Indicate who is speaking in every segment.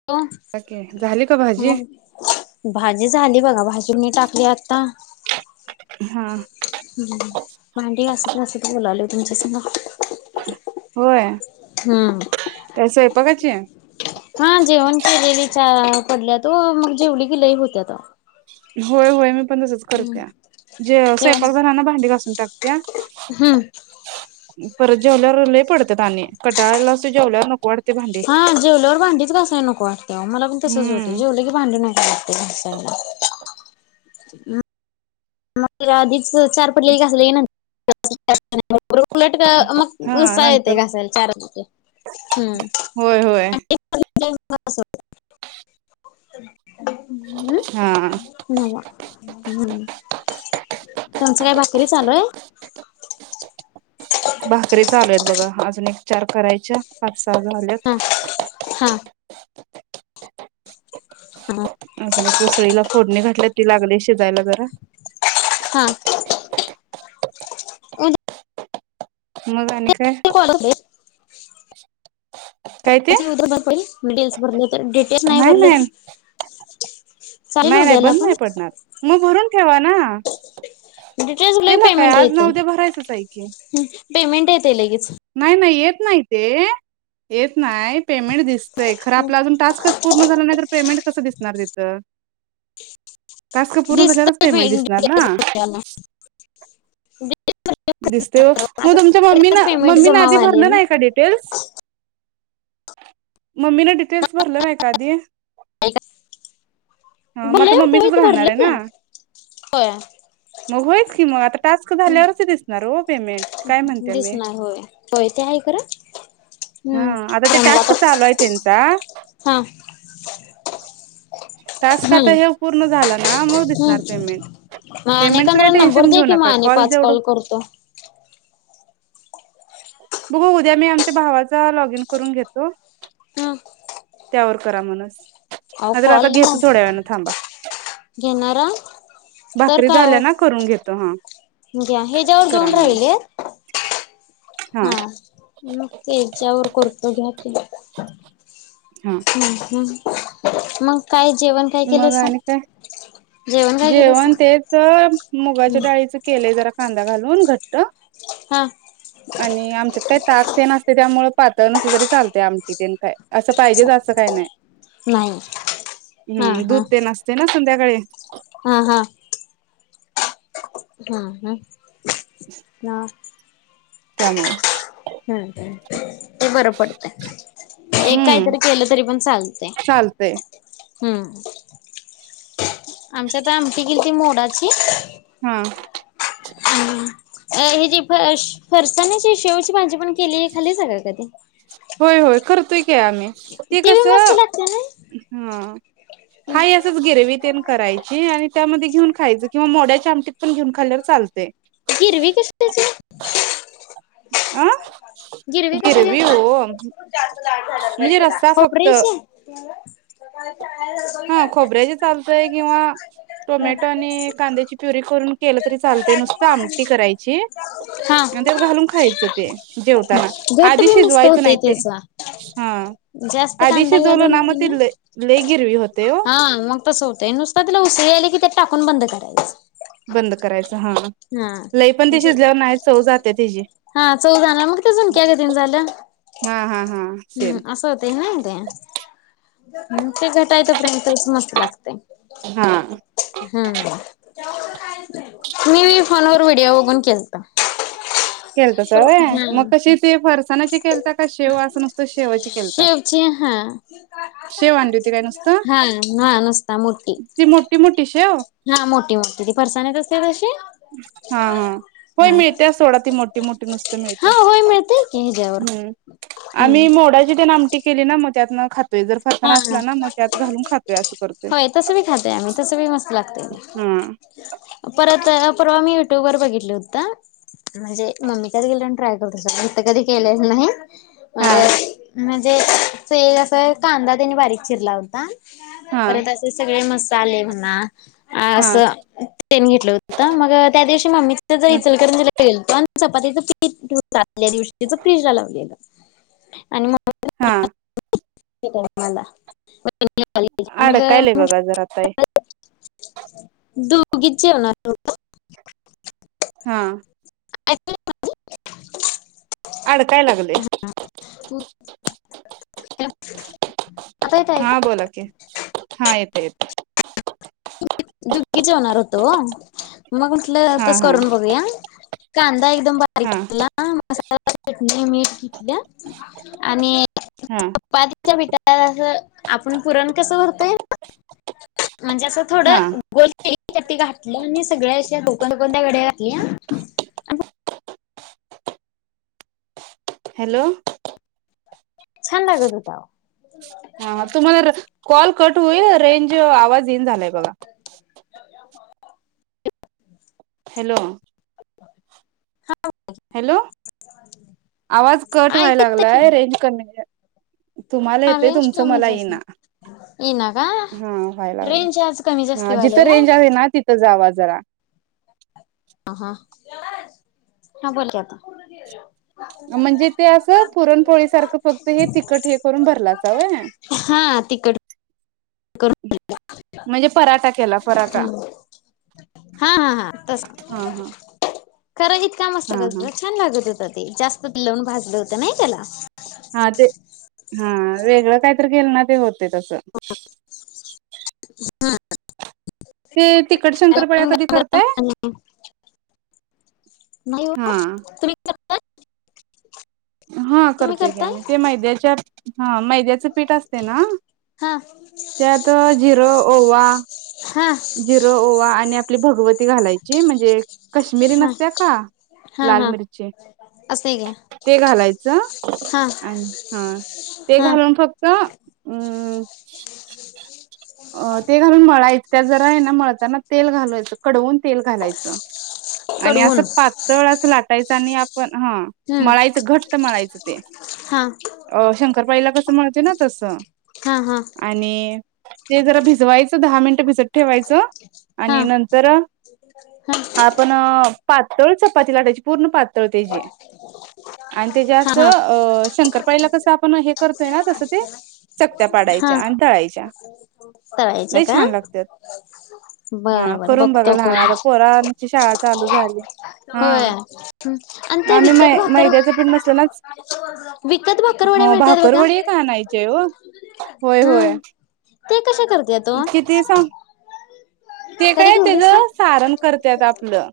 Speaker 1: [unintelligible]
Speaker 2: Okay झाली का भाजी
Speaker 1: भाजी झाली बघा, भाजी मी टाकली आता.
Speaker 2: हा
Speaker 1: हं भांडी घासत घासत बोलालोय तुमच्या संग.
Speaker 2: होय
Speaker 1: हंम.
Speaker 2: काय स्वयंपाकाची?
Speaker 1: हां जेवण केलेलीच्या पडल्यात ओ, मग जेवली की लाई होत्यात अवो.
Speaker 2: होय होय मीब पण तसंच करत्या, जेव
Speaker 1: जेवण
Speaker 2: स्वयंपाक झालाना भांडी घासून टाकत्या.
Speaker 1: हम्म
Speaker 2: परत जेवल्यावर लय पडत्यात आणि, कटाळा आलेला असतो, जेवल्यावर नको वाटत.
Speaker 1: हा जेवल्यावर भांडीच घासाय नको वाटतेय अवो. मला पण तसंच होतंय,
Speaker 2: हम्म
Speaker 1: जेवलं की भांडी नको वाटते. घासायला [unintelligible] तर आधीच चार पडलेली घासयला येईना [unintelligible] उलट मग
Speaker 2: हा
Speaker 1: घुस्सा येते
Speaker 2: नंतर
Speaker 1: घासायला चारच की. हं
Speaker 2: होय होय
Speaker 1: [unintelligible] हम्
Speaker 2: हा
Speaker 1: नवा हं. तुमचं काय भाकरी चालूये?
Speaker 2: भाकरीच चालू आहेत बघा, अजून एक चार करायच्या, पाच सहा
Speaker 1: हा
Speaker 2: झाल्यात.
Speaker 1: हा हा
Speaker 2: अजून एक उसळीला फोडणी घातल्या, ती लागली शिजायला जरा.
Speaker 1: हा उद्या
Speaker 2: मग आणि काय?
Speaker 1: कॉल [unintelligible]
Speaker 2: [inaudible] काय
Speaker 1: [unintelligible]
Speaker 2: ते
Speaker 1: उद्या भरतील. डिल्स भरले तर, डिटेल्स नाही भरले तर चालेल
Speaker 2: नाही नाही
Speaker 1: उद्याला
Speaker 2: बंद
Speaker 1: पण
Speaker 2: नाही पडणार, मग भरून ठेवा ना.
Speaker 1: डिटेल्स भरले
Speaker 2: त्याला काय आज ना उद्या भरायचंच आहे की.
Speaker 1: हं पेमेंट येतंय लगेच.
Speaker 2: नाही नाही येत नाही ते, येत नाही, पेमेंट दिसतंय. खरं आपला अजून टास्कच पूर्ण झालं नाहीतर, पेमेंट कसं दिसणार तिथं? टास्कं पूर्ण झाल्यालाच
Speaker 1: दिसत
Speaker 2: पेमेंट दिसणार ना.
Speaker 1: [inaudible]
Speaker 2: दिसतंय ओ, मग तुमच्या मम्मीनं
Speaker 1: पेमेंट
Speaker 2: मम्मीननं
Speaker 1: जमा
Speaker 2: आधी
Speaker 1: व्हायले
Speaker 2: भरलं
Speaker 1: ना
Speaker 2: नाही का डिटेल्स? मम्मीनं डिटेल्स भरलं नाही का आधी?
Speaker 1: [unintelligible]
Speaker 2: हा मग आता
Speaker 1: बोललेलं होत
Speaker 2: मम्मीचच
Speaker 1: ते
Speaker 2: घालणार आहे
Speaker 1: भरलं
Speaker 2: ना
Speaker 1: कीया.
Speaker 2: मग होईल की मग, आता टास्क झाल्यावरच दिसणार ओ.
Speaker 1: दिसणार होय, होय ते आहे खरं.
Speaker 2: हा
Speaker 1: हम्म
Speaker 2: आता ते टास्कं चालू आहे त्यांचा.
Speaker 1: हां
Speaker 2: टास्क आता
Speaker 1: हम्म
Speaker 2: ह्यो पूर्ण झाला ना, मग दिसणार
Speaker 1: हम्म
Speaker 2: पेमेंट.
Speaker 1: मग
Speaker 2: पेमेंटचं
Speaker 1: अनेकांना
Speaker 2: काही
Speaker 1: नंबर
Speaker 2: टेन्शन
Speaker 1: दे
Speaker 2: घेऊ
Speaker 1: की मग
Speaker 2: नका
Speaker 1: आणि
Speaker 2: कॉल
Speaker 1: पाच
Speaker 2: जेवढं
Speaker 1: करतो
Speaker 2: बघू उद्या मी आमच्या भावाचा लॉग इन करून घेतो.
Speaker 1: हा
Speaker 2: त्यावर करा म्हणस
Speaker 1: अहो
Speaker 2: नाही तर
Speaker 1: कॉल
Speaker 2: आता घेतो
Speaker 1: मग
Speaker 2: थोड्या वेळानं थांबा.
Speaker 1: घेणारा
Speaker 2: भाकरी झाल्या ना करून घेतो हां.
Speaker 1: अं ग्या हेज
Speaker 2: करा माणस.
Speaker 1: हां मग तेच्यावर करतो घ्या की आता.
Speaker 2: हां.
Speaker 1: हम्मं-हम्मं मग काय जेवण काय
Speaker 2: मग
Speaker 1: केलंसा?
Speaker 2: आणि काय
Speaker 1: काय केलंसा
Speaker 2: जेवण तेचं मुगाच्या
Speaker 1: हम्म
Speaker 2: डाळीच केलंय जरा कांदा घालून घट्ट.
Speaker 1: हा.
Speaker 2: आणि आमच्यात काय ताकतेन असते त्यामुळं पातळ नसलं तरी चालते आमटी तेन काय. असं पाहिजेच असं काय नाही
Speaker 1: नाही हा
Speaker 2: हम्मं दूध ते नसते ना संध्याकाळी.
Speaker 1: हां-हां हा हं हां.
Speaker 2: त्यामुळं
Speaker 1: हम्म-हम्म ते बरं पडतय. एक काही
Speaker 2: हम्म
Speaker 1: तरी केलं तरी पण चालतय.
Speaker 2: चालतंय
Speaker 1: हम्म आमच्यात आमटी केलती मोडाची.
Speaker 2: हम्म.
Speaker 1: [unintelligible] अम्म. अ हे जी फश फरसान्याची शेवची भांजी पण केलेली खाल्लीसा का कधी.
Speaker 2: होय-होय करतोय आम्ही. ते
Speaker 1: ती बी
Speaker 2: कसं
Speaker 1: मस्त लागते ना
Speaker 2: हां हाय असच गिरवी तेन करायची आणि त्यामध्ये घेऊन खायचं किंवा मोड्याच्या आमटीत पण घेऊन खाल्ल्यावर चालते.
Speaker 1: गिरवी कशी त्याची?
Speaker 2: अ
Speaker 1: गिरवी कशी घ्या
Speaker 2: म्हणजे रस्सा फक्त
Speaker 1: खोब्रेशी
Speaker 2: हा खोबऱ्याची चालतंय किंवा
Speaker 1: [unintelligible]
Speaker 2: टोमॅटो आणि कांद्याची प्युरी करून केलं तरी चालते नुसतं आमटी करायची.
Speaker 1: हा
Speaker 2: आणि त्यात घालून खायचं ते जेवताना
Speaker 1: घट
Speaker 2: आधी
Speaker 1: बी मस्त
Speaker 2: शिजवायचं
Speaker 1: होतय
Speaker 2: नाही ते.
Speaker 1: त्याचा.
Speaker 2: हां
Speaker 1: जास्त
Speaker 2: आधी
Speaker 1: कांदा
Speaker 2: शिजवलो
Speaker 1: घालून
Speaker 2: ना म ते लय-लय गिरवी होते ओ.
Speaker 1: आं मग तसं होतंय नुसतं तिला उसळी आले की त्यात टाकून बंद करायचं.
Speaker 2: बंद करायचं हां.
Speaker 1: हां म्हणजे
Speaker 2: त्याची
Speaker 1: हां चव जानार मग ते झुणक्या गरी न झालं.
Speaker 2: हम्मं-हम्मं-हम्मं.
Speaker 1: हम्म असं होत नाही ते हम्म ते घटायचं पर्यंतच मस्त लागतय.
Speaker 2: हां.
Speaker 1: हम्म [unintelligible] मी फोन वर व्हिडिओ बघून केलत.
Speaker 2: केलतासा वयं मग तशी ती फरसाणाची केलता का शेव अस नुस
Speaker 1: शेवची हां.
Speaker 2: शेव आणली होती काय नुसतं
Speaker 1: हां-हां नुसता मोठी.
Speaker 2: ती मोठी मोठी शेव
Speaker 1: ह्यां मोठी-मोठी ती फरसान्यात असते तशी.
Speaker 2: हां-हां होय
Speaker 1: हा
Speaker 2: मिळतेया सोडा ती मोठी-मोठी नुसतं
Speaker 1: हा
Speaker 2: मिळतेया.
Speaker 1: होय मिळतेय की ह्याच्यावर
Speaker 2: हम्म
Speaker 1: हम्म
Speaker 2: आम्ही मोडाची तेन आमटी केली ना म त्यातन खात
Speaker 1: हां
Speaker 2: असं करतोय
Speaker 1: होय तसं बी खातंय आम्ही तसं बी मस्त लागतंय.
Speaker 2: हा
Speaker 1: परत परवा मी युट्यूब वर बघितलं होतं. म्हणजे मम्मीकडं गेल्यावर ट्राय करते सोडा इथं कधी केलेलं नाही. अ
Speaker 2: हा.
Speaker 1: म्हणजे ते असं कांदा त्यानी बारीक चिरला होता
Speaker 2: हा
Speaker 1: परत असे सगळे मसाले म्हणा आ
Speaker 2: हा
Speaker 1: असं पेन घेतलं होतं का मग त्या दिवशी मम्मी इचलकरंजीला गेलतो आणि चपातीच पीट आदल्या दिवशीच फ्रीजला लावलेलं आणि म
Speaker 2: हा.
Speaker 1: मला
Speaker 2: अडकायलय
Speaker 1: मग
Speaker 2: बघा जरा आता हे
Speaker 1: [unintelligible] दुघीच जेवणार होतो.
Speaker 2: हा.
Speaker 1: [unintelligible] हा
Speaker 2: अडकाय लागलय
Speaker 1: तु आहे
Speaker 2: हा बोला की, हा येतंय येतंय.
Speaker 1: दुघी जेवणार होतो ओ मग म्हटलं
Speaker 2: हा
Speaker 1: तसं
Speaker 2: हा
Speaker 1: करून बघूया. कांदा एकदम बारीक
Speaker 2: हा
Speaker 1: चिरला मसाला, चटणी, मीठ घेतलं आणि [inaudible]
Speaker 2: हा
Speaker 1: [unintelligible] असं आपण पुरण कसं भरतोय म्हणजे असं थोडं
Speaker 2: हा
Speaker 1: गोल घातलं आणि सगळ्या अशा गोलगोल घड्या घातल्या. आणि
Speaker 2: हॅलो.
Speaker 1: छान लागत होताव.
Speaker 2: हा तुम्हाला र कॉल कट होईल रेंज आवाज येईना झालाय बघा. हॅलो.
Speaker 1: [inaudible]
Speaker 2: हॅलो, आवाज कट व्हाय
Speaker 1: ऐकू येतंय की
Speaker 2: लागलाय रेंज
Speaker 1: नाही
Speaker 2: कमी आहे. तुम्हाला येतंय,
Speaker 1: रेंज
Speaker 2: तुमचं
Speaker 1: कमी
Speaker 2: मला
Speaker 1: जास्त
Speaker 2: येईना.
Speaker 1: येईना का
Speaker 2: हा व्हाय
Speaker 1: रेंज आज कमी
Speaker 2: लागलंय
Speaker 1: जास्ती
Speaker 2: ह
Speaker 1: व्हायल्या
Speaker 2: जिथं
Speaker 1: ओ
Speaker 2: रेंज आहे ना ति थं जावा जरा.
Speaker 1: ह हां हा बोल की आता.
Speaker 2: म्हणजे ते असं पुरणपोळी सारखं फक्त हे तिखट हे करून भरलासा होय.
Speaker 1: हा तिखट करून
Speaker 2: म्हणजे पराठा केला पराठा.
Speaker 1: हा हा हा
Speaker 2: हा हा
Speaker 1: तसं. खर इतका मस्त
Speaker 2: हा हा
Speaker 1: कर छान लागत होत ते जास्त तेल लावून भाजलं होतं नाही त्याला.
Speaker 2: हा ते हा वेगळं काहीतरी केेल ना ते होतंय तसं.
Speaker 1: हो [inaudible]
Speaker 2: ते तिखट शंकरपाळ्या
Speaker 1: पण
Speaker 2: कधी
Speaker 1: गरम गरम
Speaker 2: करताय?
Speaker 1: पाणी नाही ओ,
Speaker 2: हा
Speaker 1: तुम्ही करताय?
Speaker 2: हा
Speaker 1: तुम्ही
Speaker 2: करतोय की
Speaker 1: करताय
Speaker 2: आम्ही, ते मैद्याच्या हा मैद्याचं पीठ असतंय ना
Speaker 1: हा.
Speaker 2: त्यात जीरं, ओवा
Speaker 1: हा.
Speaker 2: जिरं ओवा आणि आपली भगवती घालायची म्हणजे कश्मिरी
Speaker 1: हा
Speaker 2: नसत्या का
Speaker 1: हा
Speaker 2: लाल
Speaker 1: हा
Speaker 2: मिरची.
Speaker 1: असं आहे का
Speaker 2: ते घालायचं
Speaker 1: हा
Speaker 2: आणि हा ते
Speaker 1: हा
Speaker 2: घालून फक्त हम्म. अ ते घालून मळायच. त्या जरा आहे ना मळताना तेल घालवायचं. कडवून तेल घालायचं आणि
Speaker 1: कडवून
Speaker 2: असं प तळ असं लाटायचं आणि आपण हा
Speaker 1: हम्म
Speaker 2: मळायचं घट्ट मळायचं ते.
Speaker 1: हा
Speaker 2: शंकरपाळीला कसं [inaudible] मिळते ना तसं.
Speaker 1: हा हा,
Speaker 2: आणि ते जरा भिजवायचं दहा मिनिटं भिजत ठेवायचं.
Speaker 1: हा
Speaker 2: आणि नंतर,
Speaker 1: हा
Speaker 2: पण पातळ चपात लाटाची पूर्ण पातळ त्याची. आणि
Speaker 1: हा
Speaker 2: त्याच
Speaker 1: हा
Speaker 2: अस शंकरपाळीला कसं आपण हे करतोय ना तसं ते. चकत्या
Speaker 1: हा
Speaker 2: पाडायच्या आणि तळायच्या
Speaker 1: तळायच्या
Speaker 2: लई
Speaker 1: का
Speaker 2: छान लागतात. ह
Speaker 1: बर बर
Speaker 2: करून बघा
Speaker 1: बघतो
Speaker 2: लहान
Speaker 1: करून
Speaker 2: आता पोरांची शाळा चालू झाली. हा
Speaker 1: होय आणि ते
Speaker 2: आम्ही मै
Speaker 1: विकत भाकर
Speaker 2: मैद्याचं पीठ नसलेलाच
Speaker 1: विकत बकरकरवड्या
Speaker 2: हो
Speaker 1: मिळते बघा.
Speaker 2: भाकरवडी आणायचे ओ होय, होय
Speaker 1: हम्म ते कशा करते तो
Speaker 2: किती सां ते
Speaker 1: कधी
Speaker 2: काय
Speaker 1: घेऊलीस ना
Speaker 2: त्याचं सारण. [inaudible] आपलं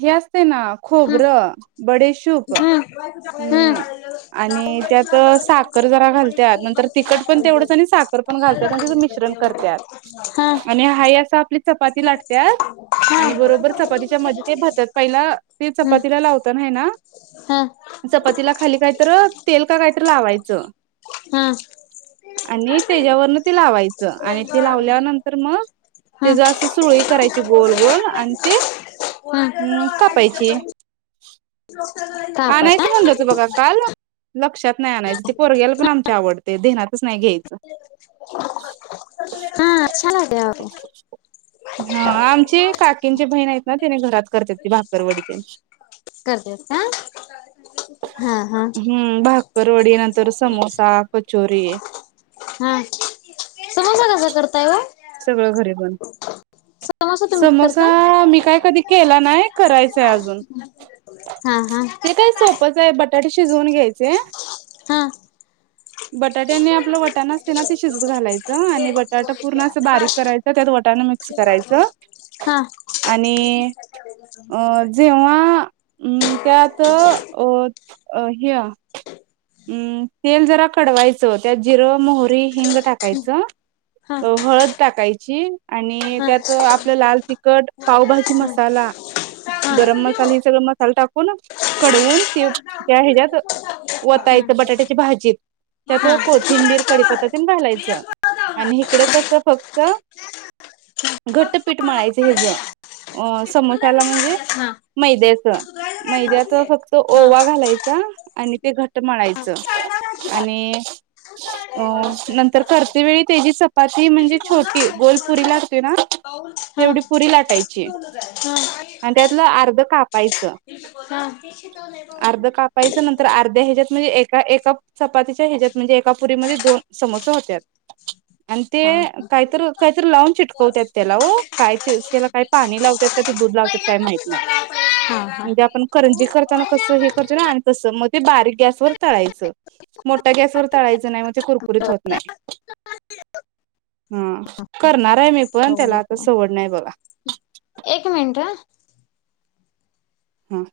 Speaker 2: हे असते ना
Speaker 1: हम्म
Speaker 2: खोबर [inaudible] ब तुप
Speaker 1: हम्म हम्म
Speaker 2: आणि त्यात साखर जरा घालतात नंतर तिखट पण तेवढंच आणि साखर पण घालतात आणि तिथं मिश्रण करतात.
Speaker 1: हा.
Speaker 2: आणि हाई असं आपली चपाती [inaudible] लाटते
Speaker 1: हा
Speaker 2: आणि
Speaker 1: हा
Speaker 2: बरोबर चपातीच्या मध्ये ते भरतात पहिला ते
Speaker 1: हम्म
Speaker 2: चपातीला लावतना आहे ना.
Speaker 1: हा
Speaker 2: चपातीला खाली काहीतर तेल का कायतर लावायचं.
Speaker 1: हम.
Speaker 2: आणि त्याच्यावरन ते लावायचं आणि ते लावल्यानंतर. तर मग
Speaker 1: हा
Speaker 2: तेच असं सुरळी करायची गोल, गोल आणि ते
Speaker 1: हा
Speaker 2: हम्म. कापायची,
Speaker 1: [unintelligible] [inaudible]
Speaker 2: आणायचं म्हटलं होतं बघा काल. लक्षात नाही आणायचं ते पोरग्याला पण आमचा आवडते [inaudible] ध्यानातच नाही घ्यायचं.
Speaker 1: हा [inaudible] अच्छा [inaudible] लागे ह
Speaker 2: हा आमचे काकींचे बहीण आहेत ना त्याने घरात करतात ती भाकरवडी [inaudible] त्यानं
Speaker 1: करतात का? [inaudible]
Speaker 2: हम्म. भागकरवडी नंतर समोसा, कचोरी.
Speaker 1: [inaudible] समोसा कसा करता होय
Speaker 2: सगळं घरी बनव.
Speaker 1: [unintelligible] [inaudible] समोसा तुम्ही
Speaker 2: समोसा
Speaker 1: करताय
Speaker 2: मी काय कधी केला नाही. करायचंय अजून.
Speaker 1: हा, हा,
Speaker 2: ते काय सोपच आहे बटाटे शिजवून घ्यायचे.
Speaker 1: हा हा
Speaker 2: बटाट्यांनी आपलं वटाण असते ना ते शिजत घालायचं आणि बटाटा पूर्ण बारीक करायच त्यात वटान मिक्स करायचं
Speaker 1: हा
Speaker 2: आणि, अ जेव्हा अ त्यात अ. अ [inaudible] ह हे अम् तेल जरा कडवायचं त्यात जिरं मोहरी हिंग टाकायचं. हळद टाकायची आणि
Speaker 1: हा
Speaker 2: त्यात आपलं लाल तिखट पावभाजी मसाला गरम मसाल हे सगळं मसाल टाकून कडवून ते त्या ह्याच्यात वतायचं बटाट्याच्या भाजीत त्यात
Speaker 1: हा हा
Speaker 2: कोथिंबीर कडीपत्ता
Speaker 1: हा
Speaker 2: त्यानं घालायचं. आणि इकडं कसं फक्त घटपीठ मळायचं हेज अ
Speaker 1: हा
Speaker 2: समोशला म्हणजे
Speaker 1: हा हा
Speaker 2: मैद्याच मैद्यात फक्त
Speaker 1: हा. हा.
Speaker 2: ओवा घालायचा आणि ते घट
Speaker 1: हा
Speaker 2: मळायच. आणि अ नंतर करते वेळी त्याची चपाती म्हणजे छोटी गोलपुरी लाटतो ना तेवढी पुरी लाटायची.
Speaker 1: हा
Speaker 2: आणि त्यातलं अर्ध कापायचं.
Speaker 1: तेच शिकवलं.
Speaker 2: अर्धा कापायचं नंतर अर्ध्या ह्याच्यात म्हणजे एका एका चपातीच्या ह्याच्यायात म्हणजे एका पुरीमध्ये दोन समोसा होत्या आणि ते काहीत काहीतरी लावून चिटकवतात ओ त्याला काय त्याला काय पाणी लावतात का ते दूध लावतात काय माहीत नाही.
Speaker 1: ह [unintelligible]
Speaker 2: म्हणजे आपण करंजी करताना कसं हे करतो ना आणि कसं मग ते बारीक गॅसवर तळायचं. मोठा गॅसवर तळायचं नाही मग ते कुरकुरीत होत नाही. हा करणार आहे मी पण त्याला आता
Speaker 1: बघूया
Speaker 2: सवड नाही बघा
Speaker 1: एक मिनिटं हा
Speaker 2: हा